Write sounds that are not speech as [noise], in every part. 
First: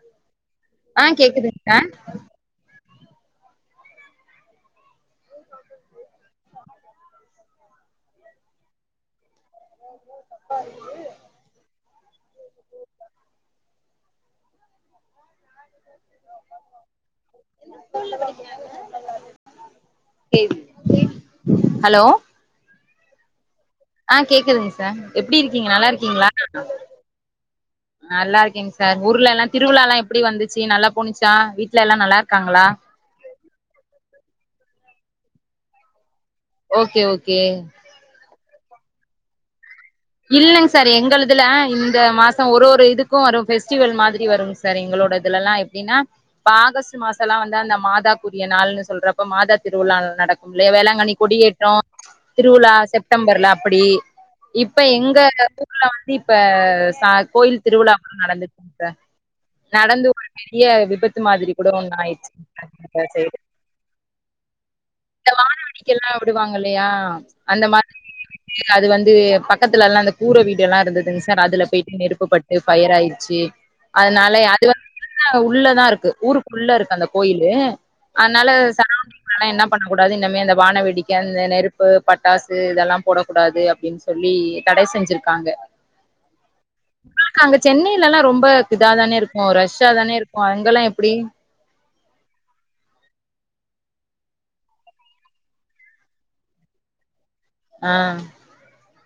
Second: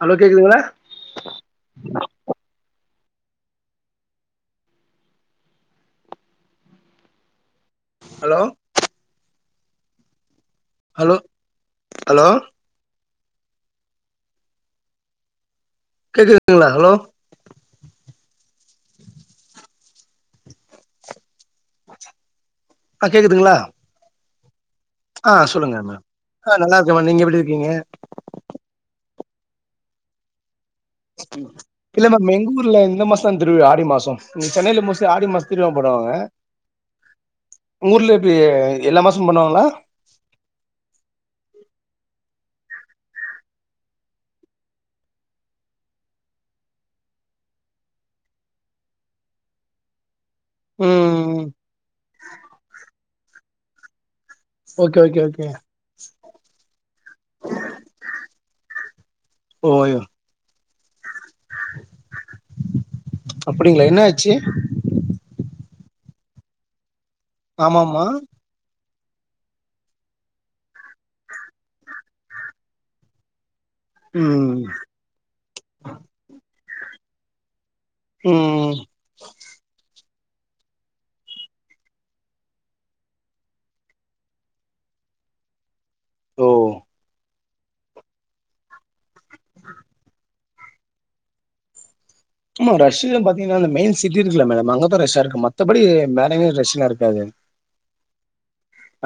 Hello கேக்குதுங்ளா ஆ கேக்குதுங்க சார் ஹலோ [unintelligible] ஹலோ ஹலோ கேக்குதுங்ளா ஹலோ எந்த ஸ்கூல்ல படிக்கறாங்க எல்லாரு கே கே ஹலோ அ கேக்குதுங்க்ளா? ஆ கேக்குதுங்க சார். எப்டி இருக்கீங்க? நல்லா மேம் இருக்கீங்ளா? ஆ நல்லா இருக்கேன் நீங்க எப்படி இருக்கீங்க நல்லா இருக்கேங் சார் ஊருல எல்லா திருவிழா எல்லா எப்படி வந்துச்சு? நல்லா பொணிச்சா? வீட்ல எல்லா நல்லா இருக்காங்களா? தன் திருவிழா ஆடி மாசொ. ம் சென்னைல மோஸ்ட்லி ஆடி மாசொ திருவிழா போடுவாங்க. ஓகே ஓகே உங்க ஊர்ல எப்டி எல்லா மாசமு பண்ணுவாங்ளா இல்லங் சார் எங்களுதுல இந்த மாச ஒரு ஒரு இதுக்கு ஒரு ஃபெஸ்டிவல் மாதிரி வருங் ச சார் எங்களோட இதுலலா எப்டின்னா இப்ப ஆகஸ்ட் மாசலா வந்து அந்த மாதாக்குரிய நாள்னு சொல்றப்ப மாதா திருவிழா நடக் வேளாங்கண்ணி ம் கொடியேற்ற திருவிழா செப்டம்பர்ல அப்படி இப்ப ஓகே எங்க ஓகே ஓகே ஊர்ல வந்து இப்ப ச கோயில் திருவிழாக்கள் நடந்துட்ருக்கு சார் ஓய நடந்து ஒரு பெரிய விபத்து மாதிரி கூட ஒன்னு ஆயிடுச்சு சார் இந்த சைடு அப்படிங்களா என்ன ஆச்சு இந்த வான வேடிக்கைலா விடுவாங்க இல்லையா அந்த ஆமா மாதிரி ஆமா விட்டு அது வந்து ப பக்கத்துல லாம் அந்த கூற வீடு க்கத்துலல்லா அந்த கூர வீடெல்லா இருந்துதுங் சார் அதுல போயிட்டு நெருப்பு பட்டு ஃபயர் ஆயிருச்சு அதனால ம் அது வந்து உள்ளதா இருக்கு ஊருக்குள்ள இருக்கு அந்த கோயிலு அதனால ம் சரௌண்டிங் அதனால என்ன பண்ணக் கூடாது இன்னமே அந்த வான வேடிக்க அந்த நெருப்பு பட்டாசு இதெல்லா போடக்கூடாது அப்டின்னு சொல்லி இங்க தட செஞ்சிருக்காங்க ஓ உங்குளுக்கு அங்க சென்னைலலா ரொம்ப இதா தானே இருக் க்கு ரஷ்ஷா தானே இருக்கு அங்கெல்லா எப்புடி ஆமா ரஷ்ஷுன் பாத்திங்னா அந்த மெயின் சிட்டி இருக்குல்ல மேடம் அங்கதா ரஷ்ஷா இருக்கு மத்தபடி மேறெங்யு ரஷ்லா இருக்காது ஆ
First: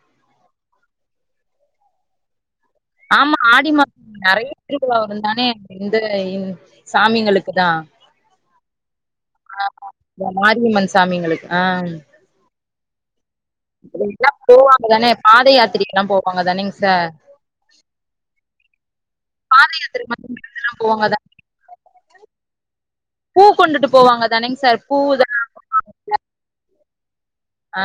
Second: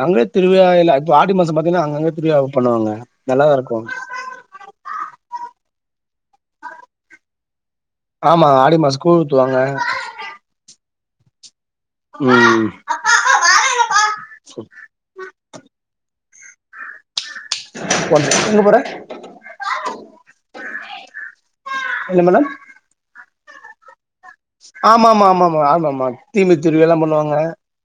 அங்கயு திருவிழா இல்ல இப்ப ஆடி மாசொ பாத்தீன்னா அங்கங்க திருவிழாவ பண்ணுவாங்க. ஆமா, நல்லாதான் ஆடி இருக்கும் மா.. நெறைய திருவிழா வருந்தானே இந்த இந் சாமிங்களுக்கு தான்? ஆமா, ஆடி மாசொ கூழ் ஊத்துவாங்க. ம மாரியம்மன் சாமிங்களுக்கு ஆ.. ம்.. இதுக்கெல்லா போவாங்க தானே? பாத யாத்திரைக்கெலா போவாங்க தானேங் சார்? இப்ப வந்தர்ற. எங்க போற? பாத யாத்திரை மாரி [unintelligible] எல்லா போவோ இல்ல? என்ன மேடம்? பூ கொண்டுட்டு போவாங்க. தானேங்க சார் பூ தா ஆமாமா ஆமாமா ஆமாமா தீமித் திருவிழா லாம் பண்ணுவாங்க. ஆ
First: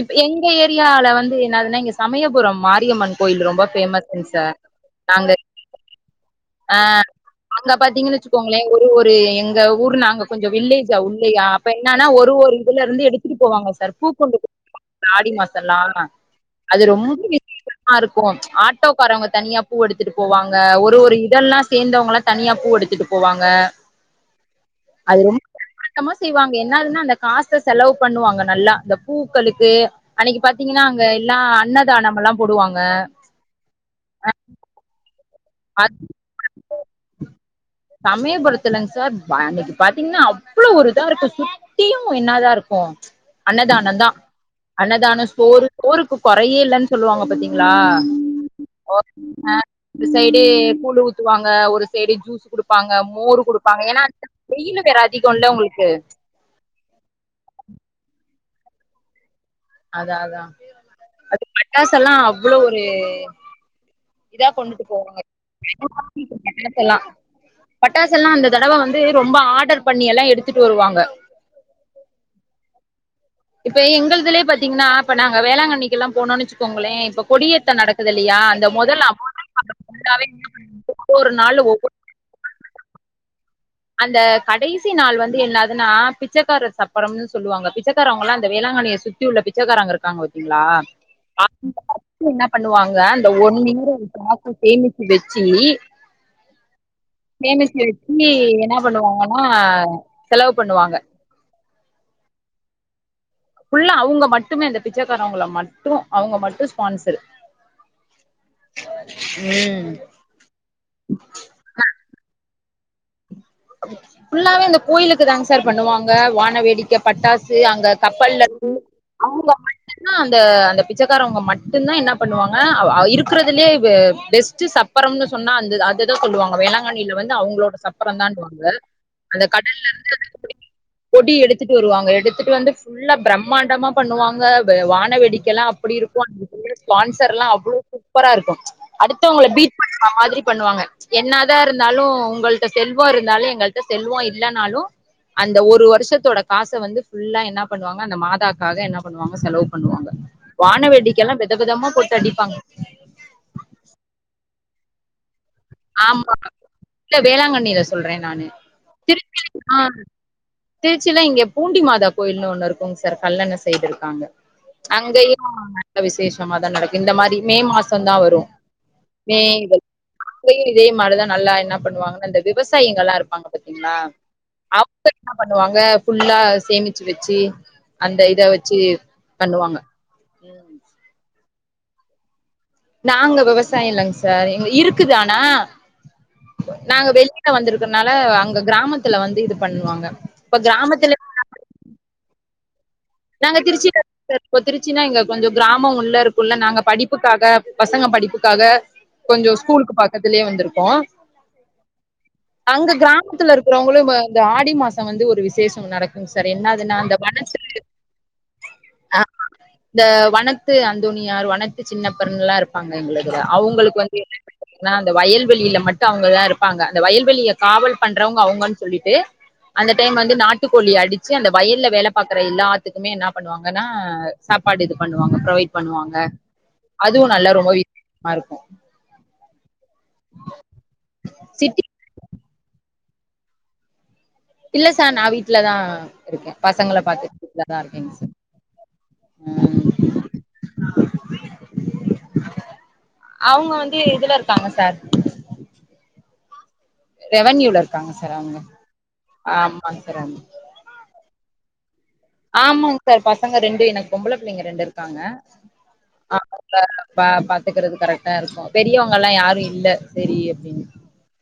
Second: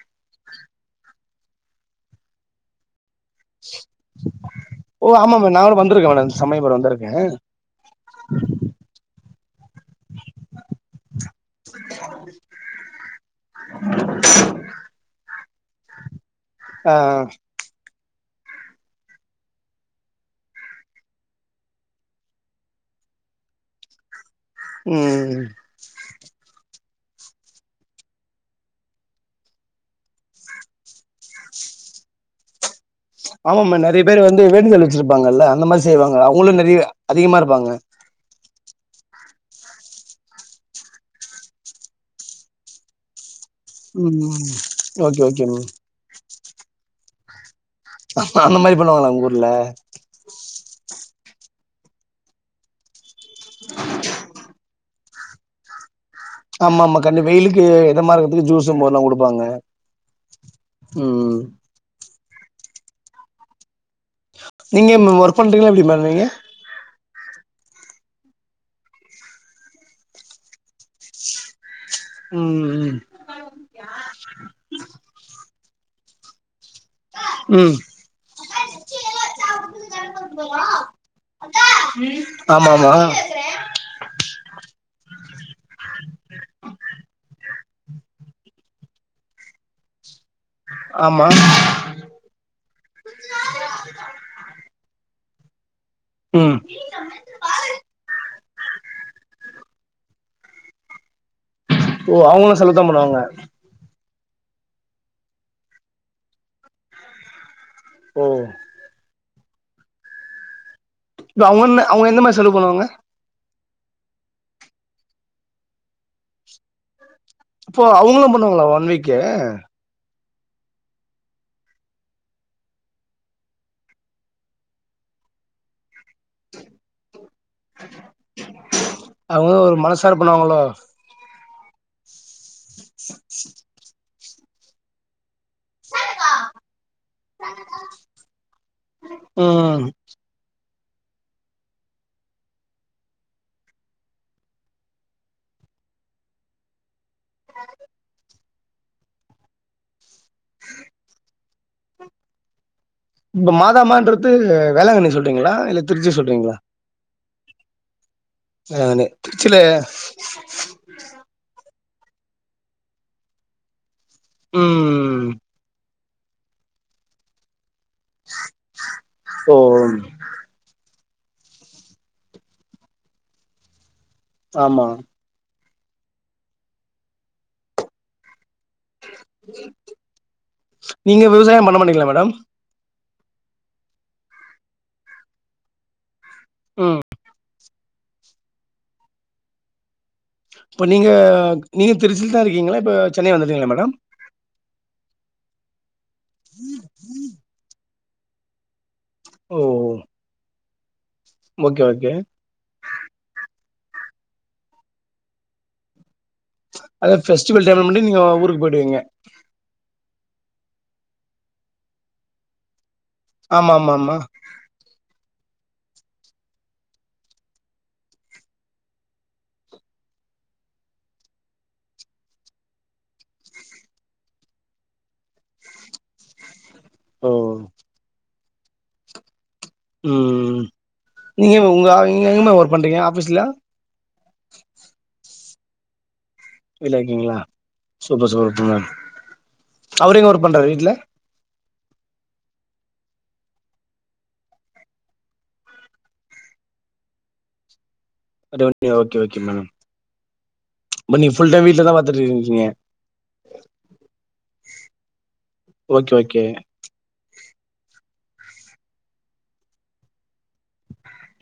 இப் எங்க ஏரியால வந்து என்னதுன்னா எங்க சமயபுரம் மாரியம்மன் கோயில் ரொம்ப பேமஸ். ஓ ஆமாமா நானு வந்துருக்கே மேடம் சமயபுறொ வந்துருக்கே. அங்க பாத்தீங்கனு வச்சுக்கோங்களே, ஒரு ஒரு.. எ எங்க ஊர் நாங்க கொஞ்சொ வில்லேஜ் உள்ளையா ப்ப என்னனா ஒரு ஒரு இதுல இருந்து எடுத்துட்டு போவாங்க சார். கொண்டு போ [inaudible] ஆடி மாசொ லாம அது ஆ ரொம்ப. [unintelligible] ஆருக்கூம் ஆட்டோ காரவங்க தனியா பூ எடுத்துட்டு போவாங்க ஒரு ஒரு இ.. எல்லா சேந்து அவங்க எல்லா தனியா பூ எடுத்துட்டு போவாங்க அது ரொம்.. ம் கம்மா செய்வாங்க என்னாதுன்னா அந்த காச செலவு பண்ணுவாங்க நல்லா, இந்த பூக்களுக்கு.. அன்னிக்கு பாத்தீங்கன்னா அங்க எல்லா அன்னதானம் எல்லாம்.. போடுவாங்க ஆமாம்மா நெறைய பேர் வந்து வேண்டுதல் வச்சிருப்பாங்கல்ல அந்த மாரி அது செய்ரவங்க அவங்களு நெறைய அதிகமா இருப்பாங்க. சமயபுலத்துலங் சார் பயங்க பாத்தீங்ன்னா அவ்ளொ ஒரு இதா இருக்கு சூப்.. த்தியும் என்னா தா இருக்கும்? அன்னதானந்தா ம் ஓகே அன்னதான ஓகே சோறு.. மேம் சோருக்கு கொறையே இல்லன் சொல்லுவாங்க பாத்தீங்ளா? அந்த மாரி ஓ பண்ணுவாங்களா உங்க ஊர்ல அ.. சைடு கூழு ஊத்துவாங்க ஒரு சைடு ஜூஸ் குடுப்பாங்க மோரு குடுப்பாங்க ஏன்னா வெயிலு வேற அதிகோல உங்களுக்கு ஆமா ஆமா கண்டிப்பா வெயிலுக்கு எதமா இருக்கறதுக்கு ஜூஸு மோர்லா குடுப்பாங்க அதா அதா ம் அது பட்டாஸ் எல்லா அவ்ளோ ஒரு இதா நீங்க என் ஒர்க் பண்றீங்க்ளா எப்படி மேம் நீங்க? இன் இப்பெல்லாம் பட்டாசெல்லா இந்த தடவ வந்து ரொம்ப ஆடர் பண்ணி எல்லா எடுத்துட்டு வருவாங்க. ம் ம்.. இப்ப எங்கள்துலே பாத்தீங்ன்னா இப்ப நாங்க வேளாங்கண்ணிக்கெல்லா போனோன் எச்சுக்கோங்களே இப்பொ.. கொடியத்த ம் நடக்குது இல்லையா அந்த மொதல் [unintelligible] ஃபுல்லாவே ஒரு நாள் ஒவ்வொ.. [inaudible] ஆமா ஆமா அந்த கடைசி நாள் வந்து என்னாதுன்னா பிச்சைக்கார சப்பரம்னு சொல்லுவாங்க. பிச்சைக்காரவங்கல்லா இந்த வேளாங்கண்ணிய சு.. இவ்ள பிச்சைக்காரங்க இருக்காங் பத்தீங்ளா? ஆமா அ.. என்ன பண்ணுவாங்க அந்த ஒன் ஈர காசு சேமிச்சு வெச்சி.. ம்.. சேமிச்சி வெச்சி என்னா பண்ணுவாங்கன்னா, செலவு பண்ணுவாங்க. ஓ அவங்களும் செலுத்தாம் பண்ணுவாங்க. ஃபுல்ல அவுங்க மட்டுமே அந்த பிச்சைக்காரவுங்கள மட்டு அவுங்க மட்டு பான்ஸ்சர் ஓ ம் இல்ல அவுங்க என்ன அவுங்க என்ன மாரி செலவு பண்ணுவாங்க ஃபுல்லாவே அந்த கோயிலுக்கு தாங் சார் பன்னுவாங்க வானவேடிக்க பட்டாஸ் சு இப்போ அங்க அவங்களும் கப்பல்ல பண்ணுவாங்களா இருந்து ஒன் வீக்கு அவுங்க அந்த அந்த பிச்சக்காரவங்க மட்டுந்தா என்ன பண்ணுவாங்க இருக்கறதுலே பெஸ்ட்டு சப்பரம்னு சொன்னா அந்த அதுதா சொல்லுவாங்க வேளாங்கண்ணியில வந்து அவுங்ளோட சப்பரந் தான்ட்டுவாங் க அந்த அவங்க ஒரு கடல்ல இருந்து மனசார அந்த கொடி பண்ணுவாங்களோ கொடி எடுத்துட்டு வருவாங்க எடுத்துட்டு வந்து ஃபுல்லா பிரம்மாண்டமா பண்ணுவாங்க வான வெடி க்கெல்லா அப்டி இருக்கு அந்த ஸ்பான்சர் எல்லா அவ்ளோ சூப்பர இருக்கு அடுத்தவங்கள பீட் ம் பண் ற மாதிரி பண்ணுவாங்க என்ன தா இருந்தாலு உங்கள்ட்ட செல்வோ இரு ந்தாலு எங்கள்ட்ட செல்வோ இல்லனாலு அந்த ஒரு வருஷத்தோட காச வந்து ஃபுல்லா என்ன பண்ணுவாங்க அந்த மாதாக்காக என்ன பண்ணுவாங்க செலவு பண்ணுவாங்க வான வேடிக்கல்லாம் வெதவெதமா போட்டு அடிப்பாங் இப்ப மாதாமன்றது வேளாங்கண்ணி சொல்றீங்களா இல்ல திருச்சி ஆமா சொல்றீங்களா இல்ல வேளாங்கண்ணியில சொல்ற நானு நானு திருச்சில திருச்சியில இங்க பூண்டி மாதா கோயில்னு ஒண்ணு இருக்குங்க சார் கல்லண சைடு இருக்காங்க ம் அங்கேயு நல்ல விசேஷமாதா நடக்கு இந்த மாரி மே மாசோ தா வரு மே ஓ அங்கயு இதே மாரிதா நல்லா என்ன பண்ணுவாங்கன்னா இந்த விவசாயிகள் எல்லா இருப்பாங்க பாத்தீங்களா ஆமா அவங்க என்ன பண்ணுவாங்க ஃபுல்லா சேமிச்சு வச்சி அந்த இத வச்சி பண்ணுவாங்க ம் நீங்க விவசாயம் பண்ண மாட்டீங்களா மேடம் நாங்க விவசாய இல்லங் சார் இருக்குது ஆனா ம் நாங்க வெ க்க வந்திருக்கனால அங்க கிராமத்துல வந்து இது பண்ணுவாங்க இப்ப நீங்க நீங்க திருச்சியில தா இருக்கீங்ளா இப்ப சென்னை நாங்க வந்துட்டீங்களா மேடம் திருச்சில [inaudible] இப்போ திருச்சின்னா இங்க கொஞ்சோ கிராமோ உள்ள இருக்குல்ல நாங்க படிப்புக்காக பசங்க படிப்புக்காக கொஞ்சோ ஓ ஸ்கூலுக்கு பக்கத்துலே வந்திருக்கோ ஓகே ஓகே அங்க கிராமத்துல இருக்கிறவங்களு இந்த ஆடி மாசோ வந்து ஒரு விசேஷோ நடக்கு சார் என்னதுன்னா அத அந்த மனசு ஃபெஸ்டிவல் டைம்ல மட்டு நீங்க ஊருக்கு போய்டுவீங்க இந்த வனத்து அந்தோனியார் வனத்து சின்னப்பெருங்கல்லா இருப்பாங்க எங்களுக் ஆமா ஆமா அவுங்களுக்கு ஆமா வந்து என்னன் ஏன்னா அந்த வயல்வெளியில மட்டு அவுங்கதா இருப்பாங்க அந்த வயல்வெளிய காவல் பண்றவங்க அவங்கன்னு சொல்லிட்டு அந்த டைம் வந்து நாட்டுக்கோழி அடிச்சு அந்த வயல்ல வேல பாக்குற எல்லாத் த்துக்குமே என்ன பண்ணுவாங்கன்னா சாப்பாடு இது பண்ணுவாங்க ப்ரொவைட் பண்ணுவாங்க அதுவு ஓ நல்லா ரொம்ப வித்தியசமா இருக்கு ம் நீங்க சிட்டி உங்க எங்க இங்க எங்கமா ஒர்க் பண்றீங்க ஆஃபீஸ்லா இல்ல சார் நா வீட்ல தா இருக்கே பசங்கள வீட்ல இருக்கீங்களா பார்த்துட்டு வீட்ல தா இருக்கேங்க சார் சூப்பர் சூப்பர் ம் அவரு எங்க ஒர்க் பண்றாரு வீட்ல அவுங்க வந்து இதுல இருக்காங்க சார் ரெவன்யூல இருக்காங்க சார் அவங்க ரெவன்யூ ஆமாங் சார் மா நீ ஃபுல் டே வீட்ல தா பாத்துட்டுருக்கீங் ஆமாங் சார் பசங்க ரெண்டு எனக்கு பொம்பள பிள்ளைங்க ரெண்டு இருக்காங்க ஓகே ஓகே அவங்ள பா பாத்துக்கறது கரெக்ட்டா இருக்கு பெரியவுங்க எல்லா யாரு இல்ல செரி அப்டின்னு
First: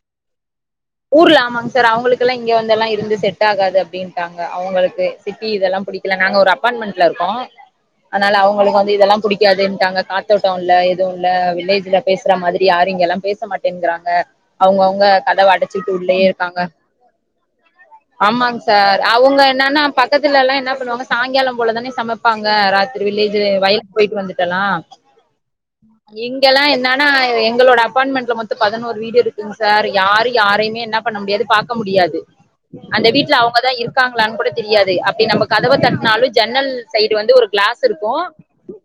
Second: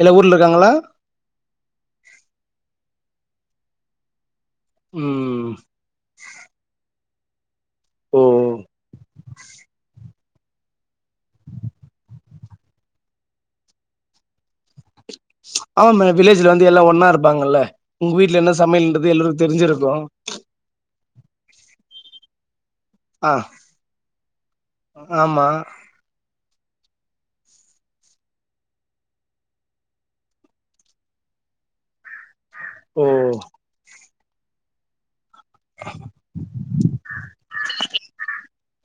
எல்லா ஊர்ல இருக்காங்ளா ஊர்ல ஆமாங்க சார் அவங்களுக்குல்லா இங்க வந்துல்லா இருந்து செட் ஆகாது அப்டின்ட்டாங்க அவங்களுக்கு ம் இதெல்லா புடிக்கல நாங்க ஒரு அபார்ட்மெண்ட்ல இருக்கோ ஓ அதனால அவங்களுக்கு வந்து இதெல்லா பிடிக்காதுன்ட்டாங்க தோட்டோ இல்ல எதுவு இல்ல வில்லேஜ்ல பேசுற மாதிரி யாரு இங்கல்லா பேச மாட்டேங்குறாங்க அவங்கவுங்க கதவ அடச் ஆமா வீட்டு மே உள்ளையே வில்லேஜ்ல இருக்காங்க வந்து எல்லா ஒன்னா இருப்பாங்கல்ல உங்க வீட்ல என்ன ஆமாங்க சார் சமையல்ன்றது அவுங்க எல்லாருக்கு என்னன்னா தெரிஞ்சிருக்கு பக்கத்துலல்லா என்ன பண்ணுவாங்க சாய்ங்காலோ போலதானே சமப்பாங்க ராத்திரி ஆ வில்லேஜு வயலுக்கு போய்ட்டு வந்துட்டல்லா ஆமா இங்கெல்லா என்னன்னா எங்களோட அப்பார்ண்ட்மெண்ட்ல மொத்தோ பதினோரு வீடு இருக்குங்க சார் யாரையு யாரையுமே என்ன பண்ண முடியாது பாக்க முடியாது ஓ அந்த வீட்ல அவுங்க தா இருக் இருக்காங்களானு கூட தெரியாது அப்டி நம்ம கதவ தட்னாலு ஜன்னல் சைடு வந்து ஒரு கிளாஸ் இருக்கு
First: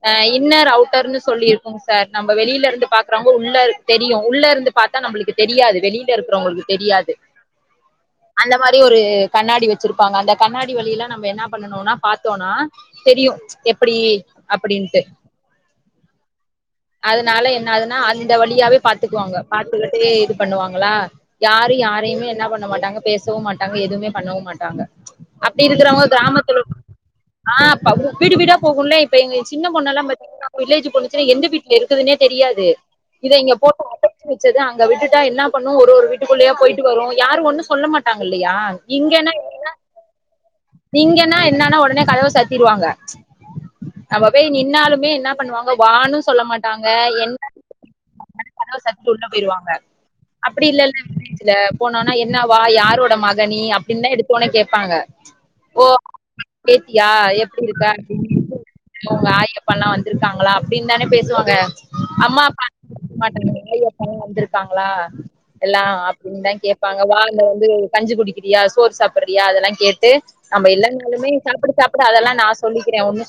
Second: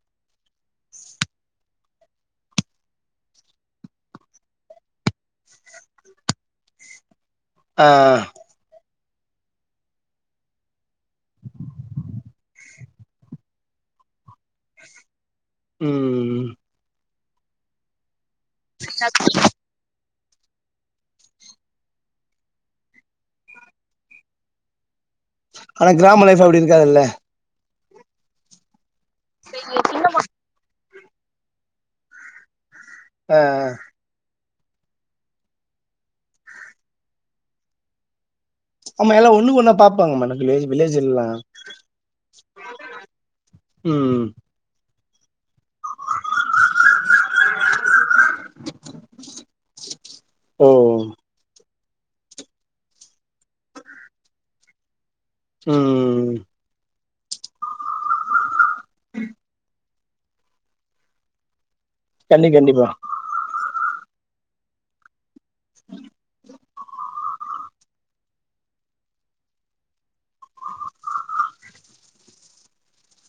அஹ் இன்னர் அவுட்டர்ன்னு சொல்லி இருக்குங்க சார் நம்ம வெளியில இருந்து பாக்ரவுங்க உள்ள தெரியு உள்ள இருந்து பாத்தா நம்மளுக்கு தெரியாது வெளியில இருக்கிறவங்களுக்கு தெரியாது ஆஹ் அந்த மாரி ஒரு கண்ணாடி வச்சிருப்பாங்க அந்த கண்ணாடி வழியில நம்ம என்ன பண்ணனும்னா பாத்தோனா தெரியு எப்புடி அப்டின்ட்டு ம் அதனால என்ன ஆதுன்னா அந்த வழியாவே பாத்துக்குவாங்க பாத்துக்கிட்டு இது பண்ணுவாங்க ளா யாரு யாரயு என்ன பண்ண மாட்டாங்க பேசவு மாட்டாங்க எதுவுமே பண்ணவு மாட்டாங்க அப்டி ஆனா இருக்கிறவங்க கிராம லைஃப் கிராமத்துல அப்டி இருக்காதுல்ல ஆ அப்ப வீடு வீடா போகுல்ல இப்ப எங்க சின்ன பொண்ணல்லா பாத்தீங்கன்னா வில்லேஜ் பொண்ணு எந்த வீட்ல இருக்குதுன்னே தெரியாது இத ஆ இங்க போட்டு அடச்சி வச்சது அங்க விட்டுட்டா என்ன பண்ணு ஒரு ஒரு வீட்டுக்குள்ளேயா போய்ட்டு வரு யாரு ஒண்ணு சொல்ல மாட்டாங்க இல்லையா ஆமா எல்லா இங்கன்னா ஒண்ணுக்கு ஒன்னா பாப்பாங்க மேடம் வில்லேஜ் வில்லேஜ்லல்லா நீங்கன்னா என்னன்னா உடனே கதவ சாத்திருவாங்க ம் நம்ம போய் நின்னாலுமே என்னா பண்ணுவாங்க வான்னு சொல்ல மாட்டாங்க என்ன [inaudible] கதவ சாத்திட்டு உள்ள போய்ருவாங்க அப்டி ஓ இல்லல்ல இல்ல போனோனே என்ன வா யாரோட மக நீ அப்டின்னுதா எடுத்தோனே கேப்பாங்க ஓ ம் பேத்தியா எப்டி இருக்கா அப்டின்னு கேட்டு உங்க ஆயி அப்பன்லா வந் துருக்காங்களா அப்டின்தான பேசுவாங்க அம்மா கண்டி அப்பா கண்டிப்பா [unintelligible] ஆயூ அப்பன் வந்துருக்காங்களா எல்லா அப்டின்தா கேப் ப்பாங்க வா இங்க வந்து கஞ்சி குடிக்கிறியா சோறு சாப்புடறியா அதெல்லா கேட்டு நம்ப இல்லனாலுமே சாப்புடு சாப்புடு அதல்லா நா சொல்லிக்கிறே ஒண்ணு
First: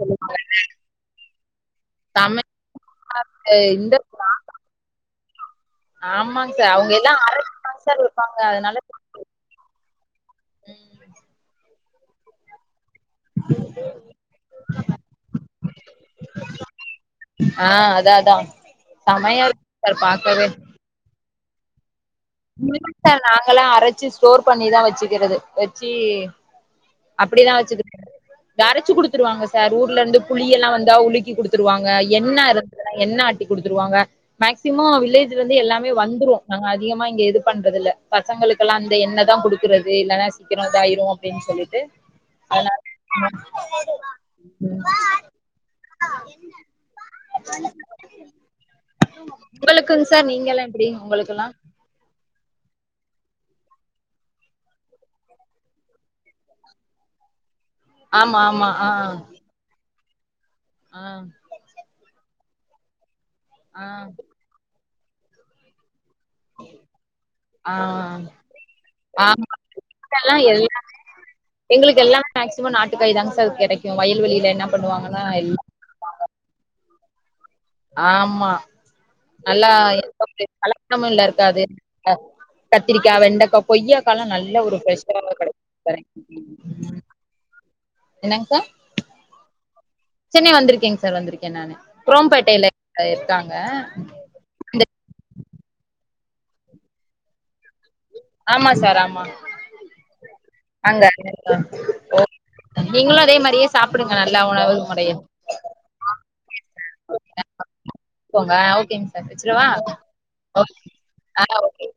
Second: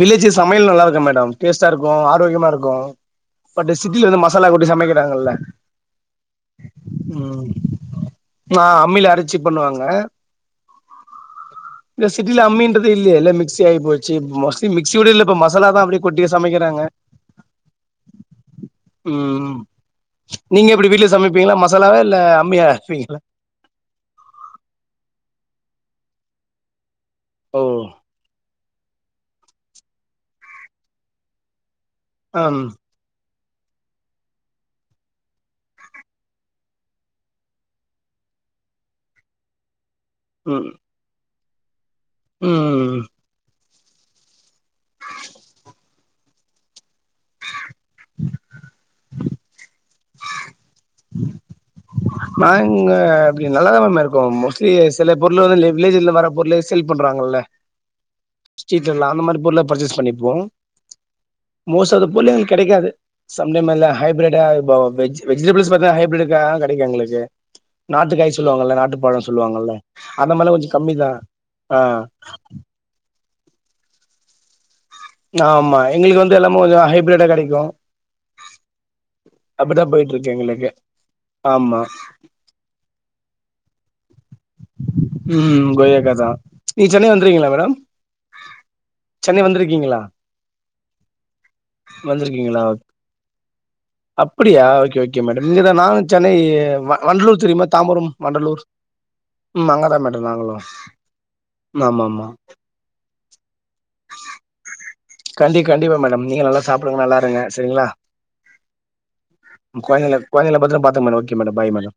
வில்லேஜ்ல சமயல் நல்லாருக்கோ மேடம் டேஸ்ட்டாருக்கோ தமிழ் ஆரோக்யமாருக்கோ பட் இந்த சிட்டில வந்து மசாலா கொட்டி சமக்கிறாங்கல்ல ஆமாங் சார் அவுங்க எல்லா அரச்சுதாங் சார் விப்பாங்க அதனால ச்சி பண்ணுவாங்க இந்த சிட்டில அம்மின்ற து இல்லியே எல்லா மிக்ஸி ஆய்ப் போச்சி இப் மோஸ்லி மிக்ஸி கூட இல்ல இப்ப மசாலா தா அப்டே கொட்டியே சமக்கிறாங்க ஆ அதா அதா சமையா ம் [inaudible] பாக்கவே நீங்க எப்டி வீட்ல சமப்பீங்ளா மசாலாவா இல்ல அம்மியா அரைப்பீங்களா [unintelligible] நாங்கல்லா அரச்சு ஸ்டோர் பண்ணிதா வெச்சுக்கறது வெச்சு அப்டிதா ஓ வச்சுக்கறது அரச்சு குடுத்துருவாங்க சார் ஊர்லருந்து புளியெல்லா வந்தா உலுக்கி குடுத்துருவாங்க எண்ணெ அம் இருந்ததுன்னா எண்ணெ ஆட்டி குடுத்துருவாங்க மேக்சிமொ வில்லேஜ்லருந்து எல்லாமே வந்துரூ நாங்க அதிகமா இங்க இது பண்றது இல்ல பசங்களுக்கெல்லா அந்த எண்ணெதா குடுக்குறது இல்லன்னா சீக்கிரொ ம் இதாயிரு அப்டின்னு சொல்லிட்டு அதனால ம் ம் உங்களுக்குங் சார் நீங்கல்லா எப்டி உங்களுக்கெல்லா நாங்க அப்டியே நல்லாதா மேம் இருக்கோ மோஸ்ட்லி செல பொர்ளு வந்து வில்லேஜில்ல வர பொர்ளு செல் பண்றாங்கல்ல ஆமா ஆமா ஆ ஸ்ட்ரீட்லல்லா அந்த மாரி பொர்ள பர்ச்சேஸ் பண்ணிப்போ ஆ மோஸ்ட் அத ள்ளே அங் கெடைக்காது சம்டைம் அத்ல ஆ ஹைப்ரெட்டு‌ ஆ போ வெஜ் வெஜிடபுள்ஸ் பாத்தா ஹைப்ரிட்டு கா டிக் எங்களுக்கு ஆ நாட்டுக் காய் சொல்லுவாங்கல்ல நாட்டுப் பழோ ஆமா சொல்லுவாங்கல்ல அந்த மார்லா கொஞ்சொ கம்மிதா எங்குளுக்கு எல்லாமே மேக்சிமோ நாட்டுக்காய் தாங்க சார் கெடைக்கு வயல்வெளில இன்னா பண்வாங் பண்ணுவாங்க ஆமா எங்குளுக்கு வந்து எல்லாமே கொஞ்சோ ஹைப்ரெட்டா கெடைக்கோ ஆமா நல்லா போயிட்டு எந்த இருக்கு ஒரு எங்களுக்கு கலப்டமு இதுல இருக்காது ஆமா அ கத்திரிக்கா வெண்டக்கா கொய்யாக்காலா நல்ல ஒரு ஃப்ரெஷ் ம் கொய்யக்கா தா நீ சென்னை வந்ருக்கிங்ளா மேடம் என்னங்க சார் சென்னை வந்துருக்கிங்ளா சென்னை வந்துருக்கேங் சார் வந்துருக்கே நானு வந்திருக்கீங்களா க்ரோம்பேட்டைய்ல இருக்காங்க அப்புடியா இந்த ஓக்கே ஓக்கே மேடம் இங்கேதா நானு சென்னை வ வண்டலூர் தெரியுமா தாம்பரம் வண்டலூர் ஆமா சார் ஆமா ம் அங்கதா மேடம் நாங்களு அங்க ஆமா ஆமா நீங்களு அதே மாரியே சாப்புடுங்க நல்லா உணவு முறைய கண்டி கண்டிப்பா மேடம் நீங்க நல்லா ஸ் சாப்டுங்க நல்லாருங்க செரிங்ளா போங்க ஓகேங்க சார் வச்சிடவா உங் கொழந்திங்ள கொழ்ந்திங்ள ஓகே பத்தரமா பாத்துங் மேடம் ஓக்கே ஆ மேடம் பாய் ஓகே மேடம்